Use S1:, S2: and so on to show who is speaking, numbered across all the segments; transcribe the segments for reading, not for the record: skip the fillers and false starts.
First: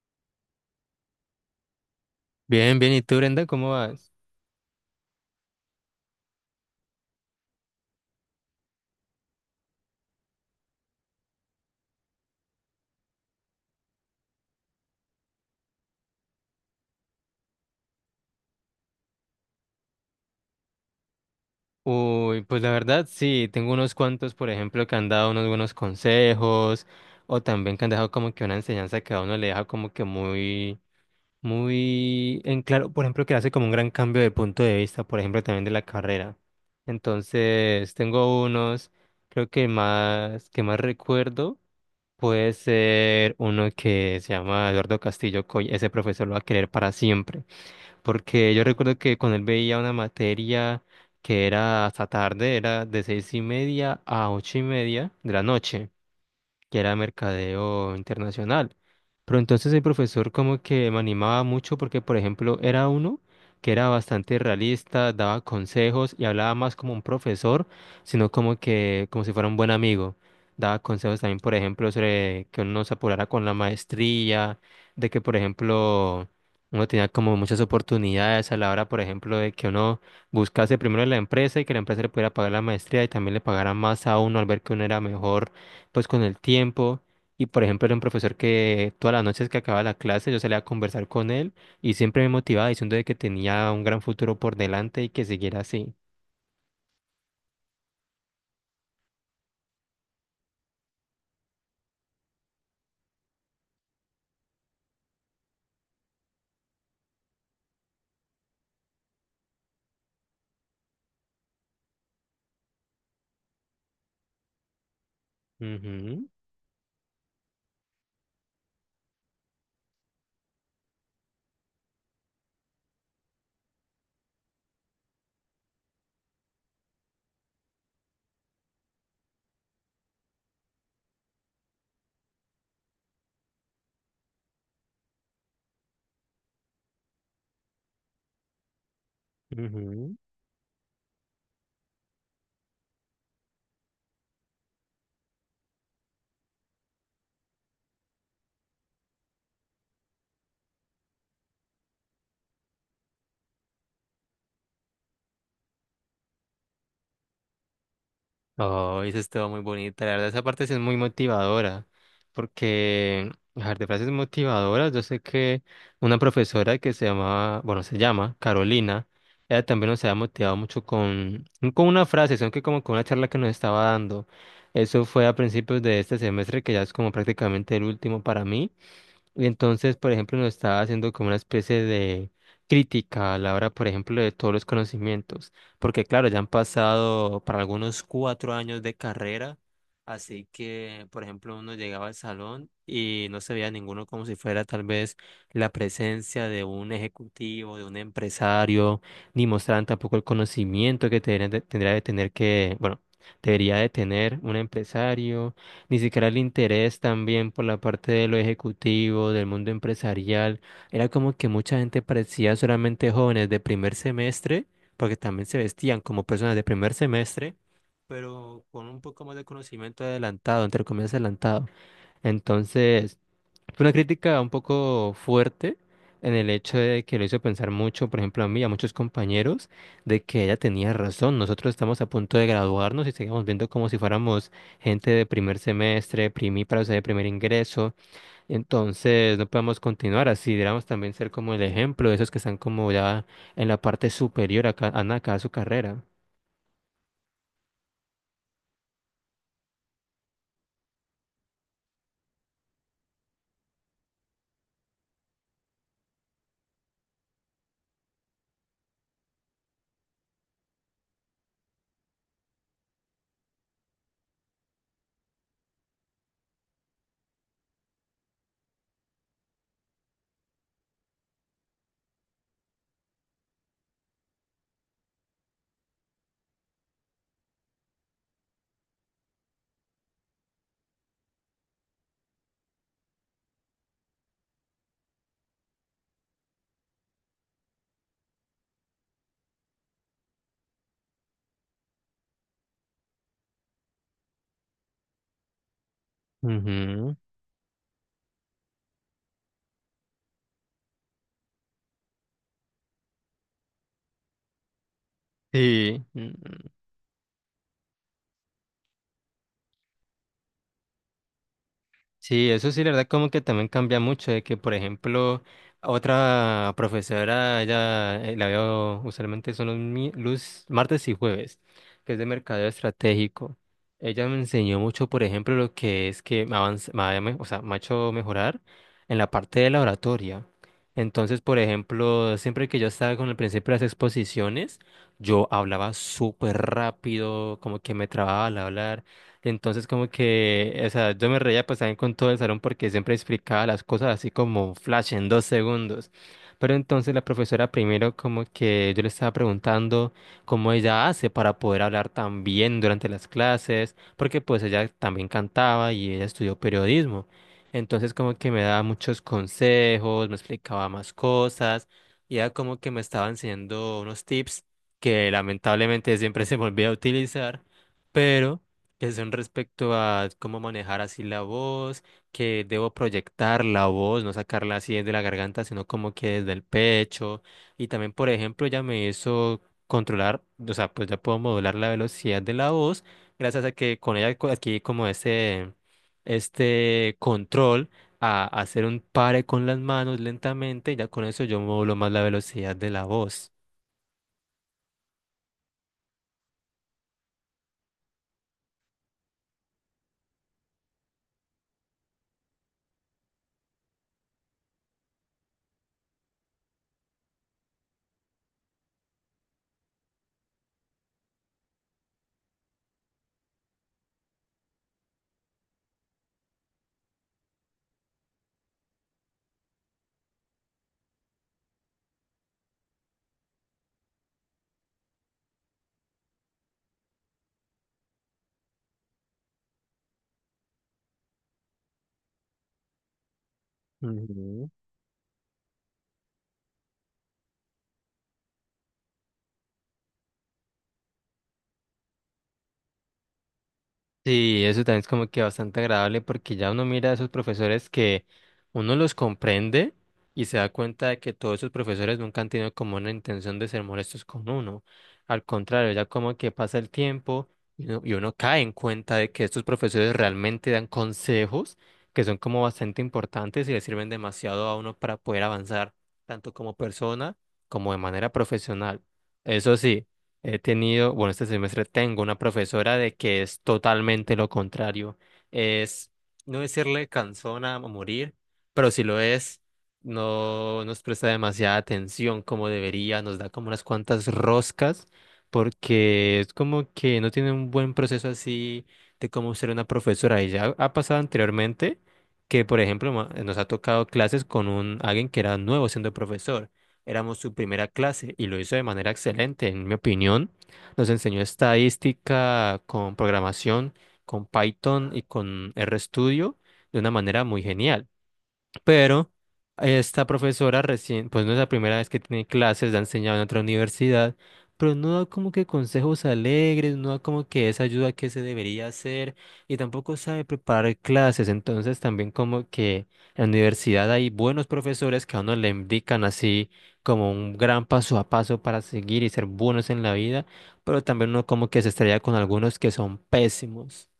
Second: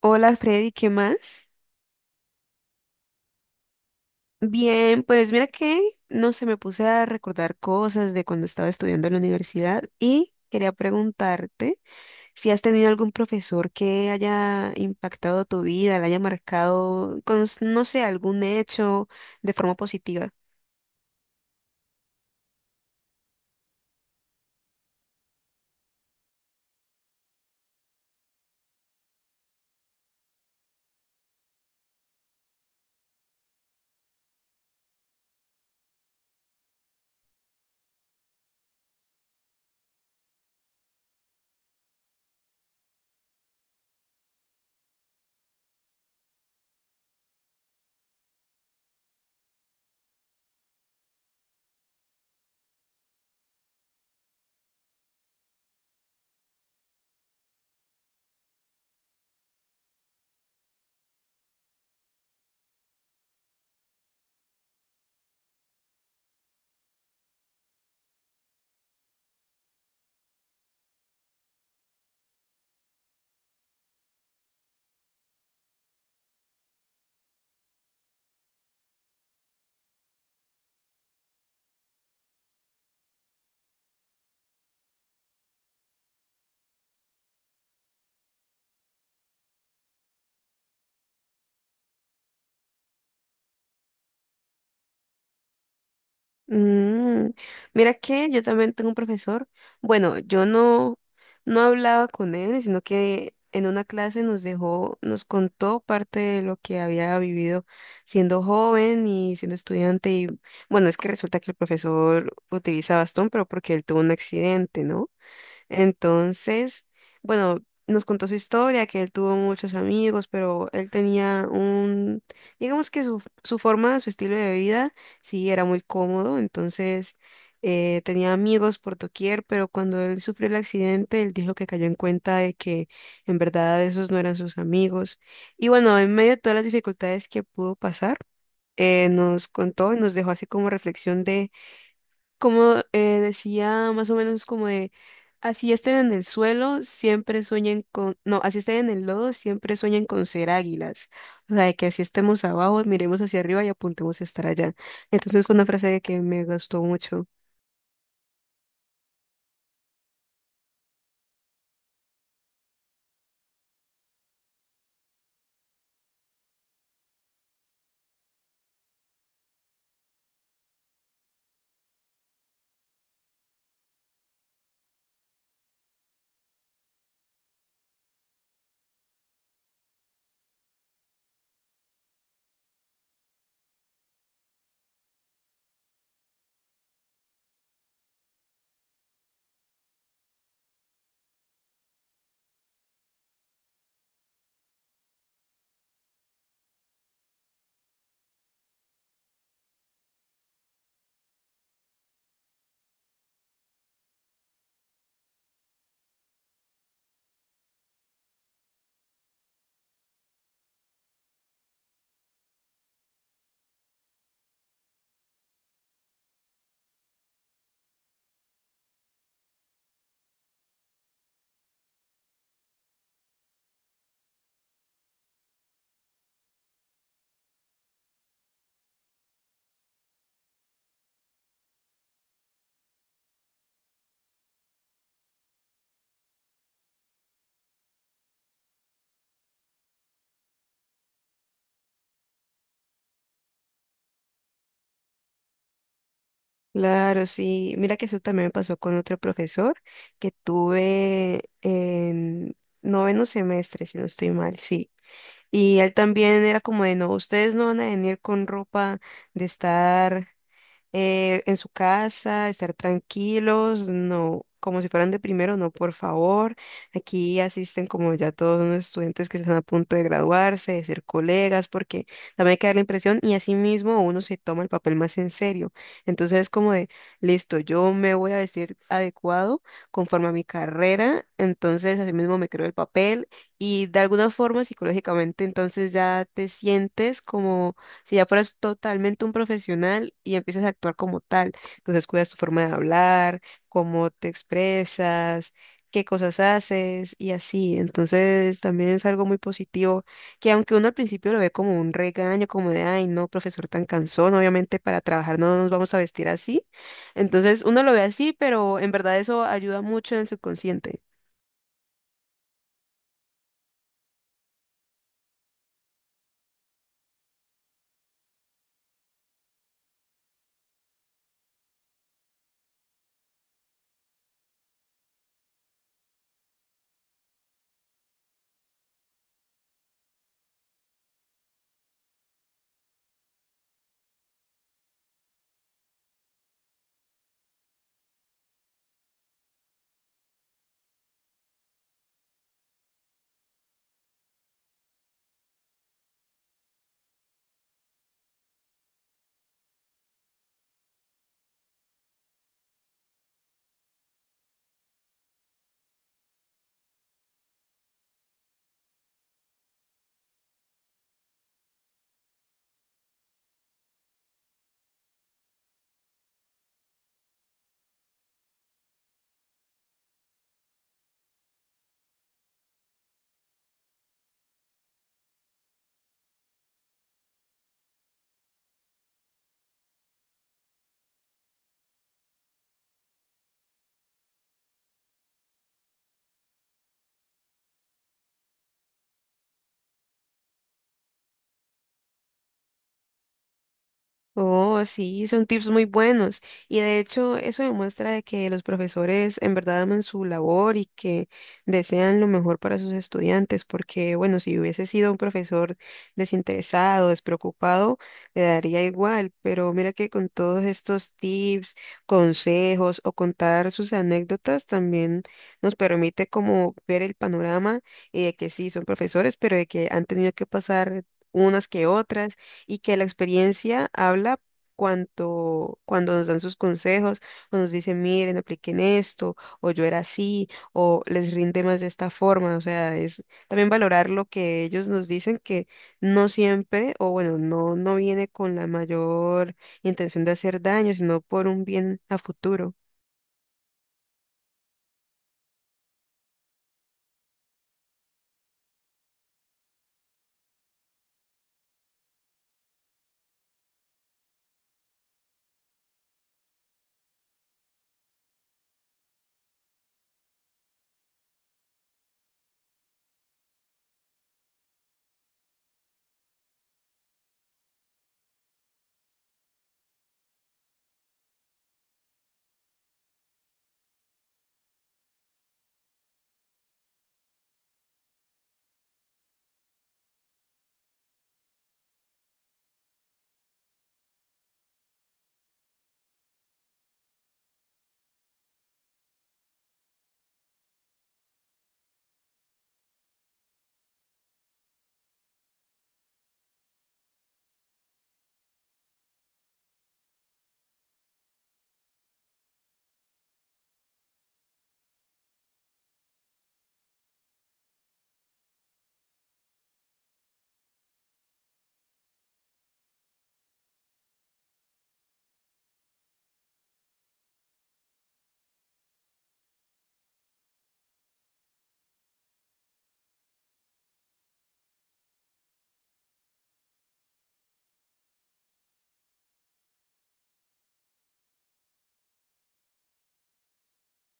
S1: Hola Freddy, ¿qué más?
S2: Bien, bien. ¿Y tú, Brenda, cómo vas?
S1: Bien, pues mira que no sé, me puse a recordar cosas de cuando estaba estudiando en la universidad y quería preguntarte si has tenido algún profesor que haya impactado tu vida, la haya marcado con, no sé, algún hecho de forma positiva.
S2: Uy, pues la verdad, sí, tengo unos cuantos, por ejemplo, que han dado unos buenos consejos o también que han dejado como que una enseñanza que a uno le deja como que muy, muy en claro, por ejemplo, que hace como un gran cambio de punto de vista, por ejemplo, también de la carrera. Entonces, tengo unos, creo que más recuerdo. Puede ser uno que se llama Eduardo Castillo Coy, ese profesor lo va a querer para siempre, porque yo recuerdo que con él veía una materia que era hasta tarde, era de 6:30 a 8:30 de la noche, que era mercadeo internacional. Pero entonces el profesor como que me animaba mucho porque, por ejemplo, era uno que era bastante realista, daba consejos y hablaba más como un profesor, sino como que como si fuera un buen amigo. Daba consejos también, por ejemplo, sobre que uno se apurara con la maestría, de que, por ejemplo, uno tenía como muchas oportunidades a la hora, por ejemplo, de que uno buscase primero la empresa y que la empresa le pudiera pagar la maestría y también le pagara más a uno al ver que uno era mejor pues con el tiempo. Y, por ejemplo, era un profesor que todas las noches que acababa la clase yo salía a conversar con él y siempre me motivaba diciendo de que tenía un gran futuro por delante y que siguiera así.
S1: Mm, mira que yo también tengo un profesor. Bueno, yo no hablaba con él, sino que en una clase nos dejó, nos contó parte de lo que había vivido siendo joven y siendo estudiante. Y bueno, es que resulta que el profesor utiliza bastón, pero porque él tuvo un accidente, ¿no?
S2: Ujú,
S1: Entonces, bueno, nos contó su historia, que él tuvo muchos amigos, pero él tenía un, digamos que su forma, su estilo de vida, sí, era muy cómodo, entonces tenía amigos por doquier, pero cuando él sufrió el accidente, él dijo que cayó en cuenta de que en verdad esos no eran sus amigos. Y bueno, en medio de todas las dificultades que pudo pasar, nos contó y nos
S2: ujú.
S1: dejó así como reflexión como decía, más o menos como de, así estén en el suelo, siempre sueñen con, no, así estén en el lodo, siempre sueñen con ser águilas. O sea, de que así estemos abajo, miremos hacia arriba y apuntemos a estar allá. Entonces fue una frase que me gustó mucho.
S2: Oh, eso estuvo muy bonita. La verdad, esa parte sí es muy motivadora. Porque, a ver, de frases motivadoras, yo sé que una profesora que se llamaba, bueno, se llama Carolina, ella también nos había motivado mucho con, no con una frase, sino que como con una charla que nos estaba dando. Eso fue a principios de este semestre, que ya es como prácticamente el último para mí. Y entonces, por ejemplo, nos estaba haciendo como una especie de crítica a la hora, por ejemplo, de todos los conocimientos, porque claro, ya han pasado para algunos 4 años de carrera, así que, por ejemplo, uno llegaba al salón y no se veía ninguno como si fuera tal vez la presencia de un ejecutivo, de un empresario, ni mostraban tampoco el conocimiento que tendría de tener que, bueno, debería de tener un empresario, ni siquiera el interés también por la parte de lo ejecutivo, del mundo empresarial. Era como que mucha gente parecía solamente jóvenes de primer semestre, porque también se vestían como personas de primer semestre, pero con un poco más de conocimiento adelantado, entre comillas adelantado. Entonces, fue una crítica un poco fuerte en el hecho de que lo hizo pensar mucho, por ejemplo, a mí y a muchos compañeros, de que ella tenía razón. Nosotros estamos a punto de graduarnos y seguimos viendo como si fuéramos gente de primer semestre, primíparos de primer ingreso. Entonces, no podemos continuar así. Deberíamos también ser como el ejemplo de esos que están como ya en la parte superior acá a su carrera.
S1: Claro, sí. Mira que eso también me pasó con otro profesor que tuve en noveno semestre, si no estoy mal, sí. Y él también era como de, no, ustedes no van a venir con ropa de estar en su casa, estar tranquilos, no, como si fueran de primero, no, por favor. Aquí asisten como ya todos unos estudiantes que están a punto de graduarse, de ser colegas, porque también hay que dar la impresión y así mismo uno se toma el papel más en serio. Entonces es como de, listo, yo me voy a vestir adecuado conforme a mi carrera, entonces así mismo me creo el papel y de alguna forma psicológicamente entonces ya te sientes como si ya fueras totalmente un profesional y empiezas a actuar como tal, entonces cuidas tu forma de hablar, cómo te expresas, qué cosas haces
S2: Ujú.
S1: y así. Entonces también es algo muy positivo que aunque uno al principio lo ve como un regaño, como de, ay, no, profesor tan cansón, obviamente para trabajar no nos vamos a
S2: Sí.
S1: vestir así. Entonces uno lo ve así, pero en verdad eso ayuda mucho en el subconsciente.
S2: Sí, eso sí, la verdad, como que también cambia mucho, de que, por ejemplo, otra profesora, ella la veo usualmente son los martes y jueves, que es de mercadeo estratégico. Ella me enseñó mucho, por ejemplo, lo que es que me, avanz- me ha me- o sea, me ha hecho mejorar en la parte de la oratoria. Entonces, por ejemplo, siempre que yo estaba con el principio de las exposiciones, yo hablaba súper rápido, como que me trababa al hablar. Entonces como que, o sea, yo me reía pues también con todo el salón porque siempre explicaba las cosas así como flash en 2 segundos. Pero entonces la profesora primero como que yo le estaba preguntando cómo ella hace para poder hablar tan bien durante las clases, porque pues ella también cantaba y ella estudió periodismo. Entonces como que me daba muchos consejos, me explicaba más cosas y ella como que me estaba enseñando unos tips que lamentablemente siempre se me olvida utilizar, pero que son respecto a cómo manejar así la voz, que debo proyectar la voz, no sacarla así desde la garganta, sino como que desde el pecho. Y también, por ejemplo, ya me hizo controlar, o sea, pues ya puedo modular la velocidad de la voz, gracias a que con ella adquirí como ese, este control a hacer un pare con las manos lentamente, y ya con eso yo modulo más la velocidad de la voz.
S1: Oh, sí, son tips muy buenos. Y de hecho, eso demuestra de que los profesores en verdad aman su labor y que desean lo mejor para sus estudiantes, porque bueno, si hubiese sido un profesor desinteresado, despreocupado, le daría igual, pero mira que con todos estos tips, consejos o contar sus anécdotas también nos permite como ver el panorama y de que sí, son profesores, pero de que han tenido que pasar unas que otras y que la experiencia habla cuanto, cuando nos dan sus consejos, o nos dicen, miren, apliquen esto, o yo era así, o les rinde más de esta forma. O sea, es también valorar lo que
S2: Ujú.
S1: ellos nos dicen, que no siempre, o bueno, no viene con la mayor intención de hacer daño, sino por un bien a futuro.
S2: Sí, eso también es como que bastante agradable porque ya uno mira a esos profesores que uno los comprende y se da cuenta de que todos esos profesores nunca han tenido como una intención de ser molestos con uno. Al contrario, ya como que pasa el tiempo y uno cae en cuenta de que estos profesores realmente dan consejos que son como bastante importantes y le sirven demasiado a uno para poder avanzar, tanto como persona como de manera profesional. Eso sí. He tenido, bueno, este semestre tengo una profesora de que es totalmente lo contrario. Es no decirle cansona a morir, pero si lo es, no nos presta demasiada atención como debería, nos da como unas cuantas roscas, porque es como que no tiene un buen proceso así de cómo ser una profesora. Y ya ha pasado anteriormente que, por ejemplo, nos ha tocado clases con un alguien que era nuevo siendo profesor. Éramos su primera clase y lo hizo de manera excelente, en mi opinión. Nos enseñó estadística con programación, con Python y con RStudio de una manera muy genial. Pero esta profesora recién, pues no es la primera vez que tiene clases, la ha enseñado en otra universidad, pero no da como que consejos alegres, no da como que esa ayuda que se debería hacer y tampoco sabe preparar clases. Entonces también como que en la universidad hay buenos profesores que a uno le indican así como un gran paso a paso para seguir y ser buenos en la vida, pero también uno como que se estrella con algunos que son pésimos.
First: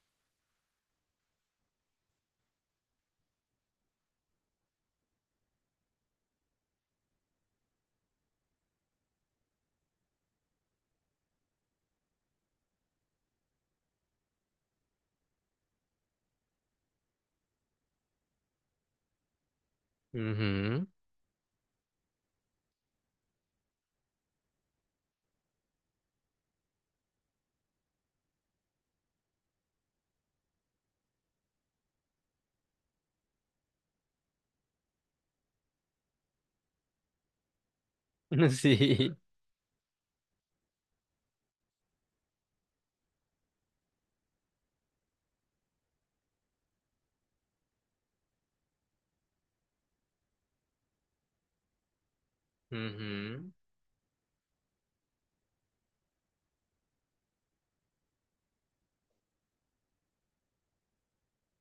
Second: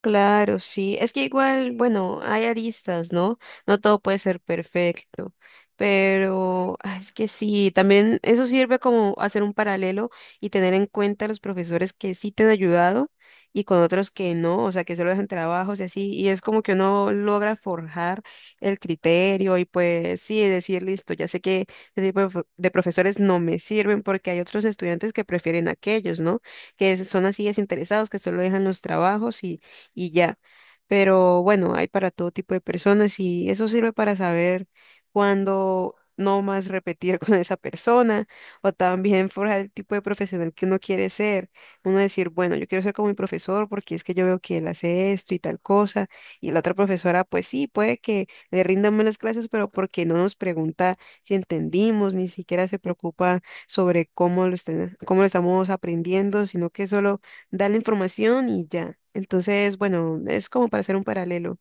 S1: Claro, sí. Es que igual, bueno, hay aristas, ¿no? No todo puede ser perfecto, pero ah, es que sí, también eso sirve como hacer un paralelo y tener en cuenta los profesores que sí te han ayudado y con otros que no, o sea, que solo dejan trabajos y así, y es como que uno logra forjar el criterio y pues sí, decir,
S2: Ujú.
S1: listo, ya sé que este tipo de, pro- de profesores no me sirven porque hay otros estudiantes que prefieren aquellos, ¿no? Que son así desinteresados, que solo dejan los trabajos y ya. Pero bueno, hay para todo tipo de personas y eso sirve para saber cuándo no más repetir con esa persona o
S2: Sí.
S1: también forjar el tipo de profesional que uno quiere ser. Uno decir, bueno, yo quiero ser como mi profesor porque es que yo veo que él hace esto y tal cosa y la otra profesora, pues sí, puede que le rindan mal las clases, pero porque no nos pregunta si entendimos, ni siquiera se preocupa
S2: Ujú.
S1: sobre cómo lo estamos aprendiendo, sino que solo da la información y ya. Entonces, bueno, es como para hacer un paralelo.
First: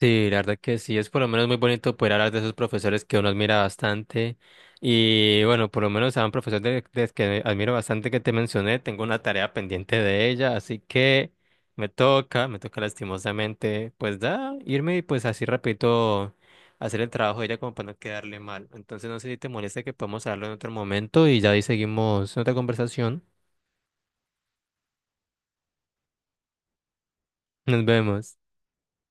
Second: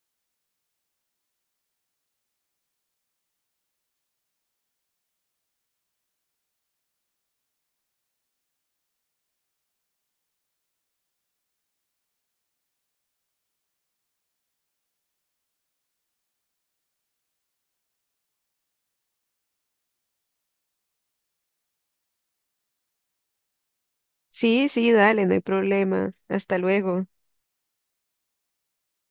S2: Sí, la verdad que sí, es por lo menos muy bonito poder hablar de esos profesores que uno admira bastante. Y bueno, por lo menos a un profesor de que admiro bastante que te mencioné, tengo una tarea pendiente de ella, así que me toca lastimosamente, pues da, irme y pues así repito, hacer el trabajo de ella como para no quedarle mal. Entonces no sé si te molesta que podamos hablarlo en otro momento y ya ahí seguimos otra conversación.
S1: Sí, sí, dale, no hay problema. Hasta luego.
S2: Nos vemos.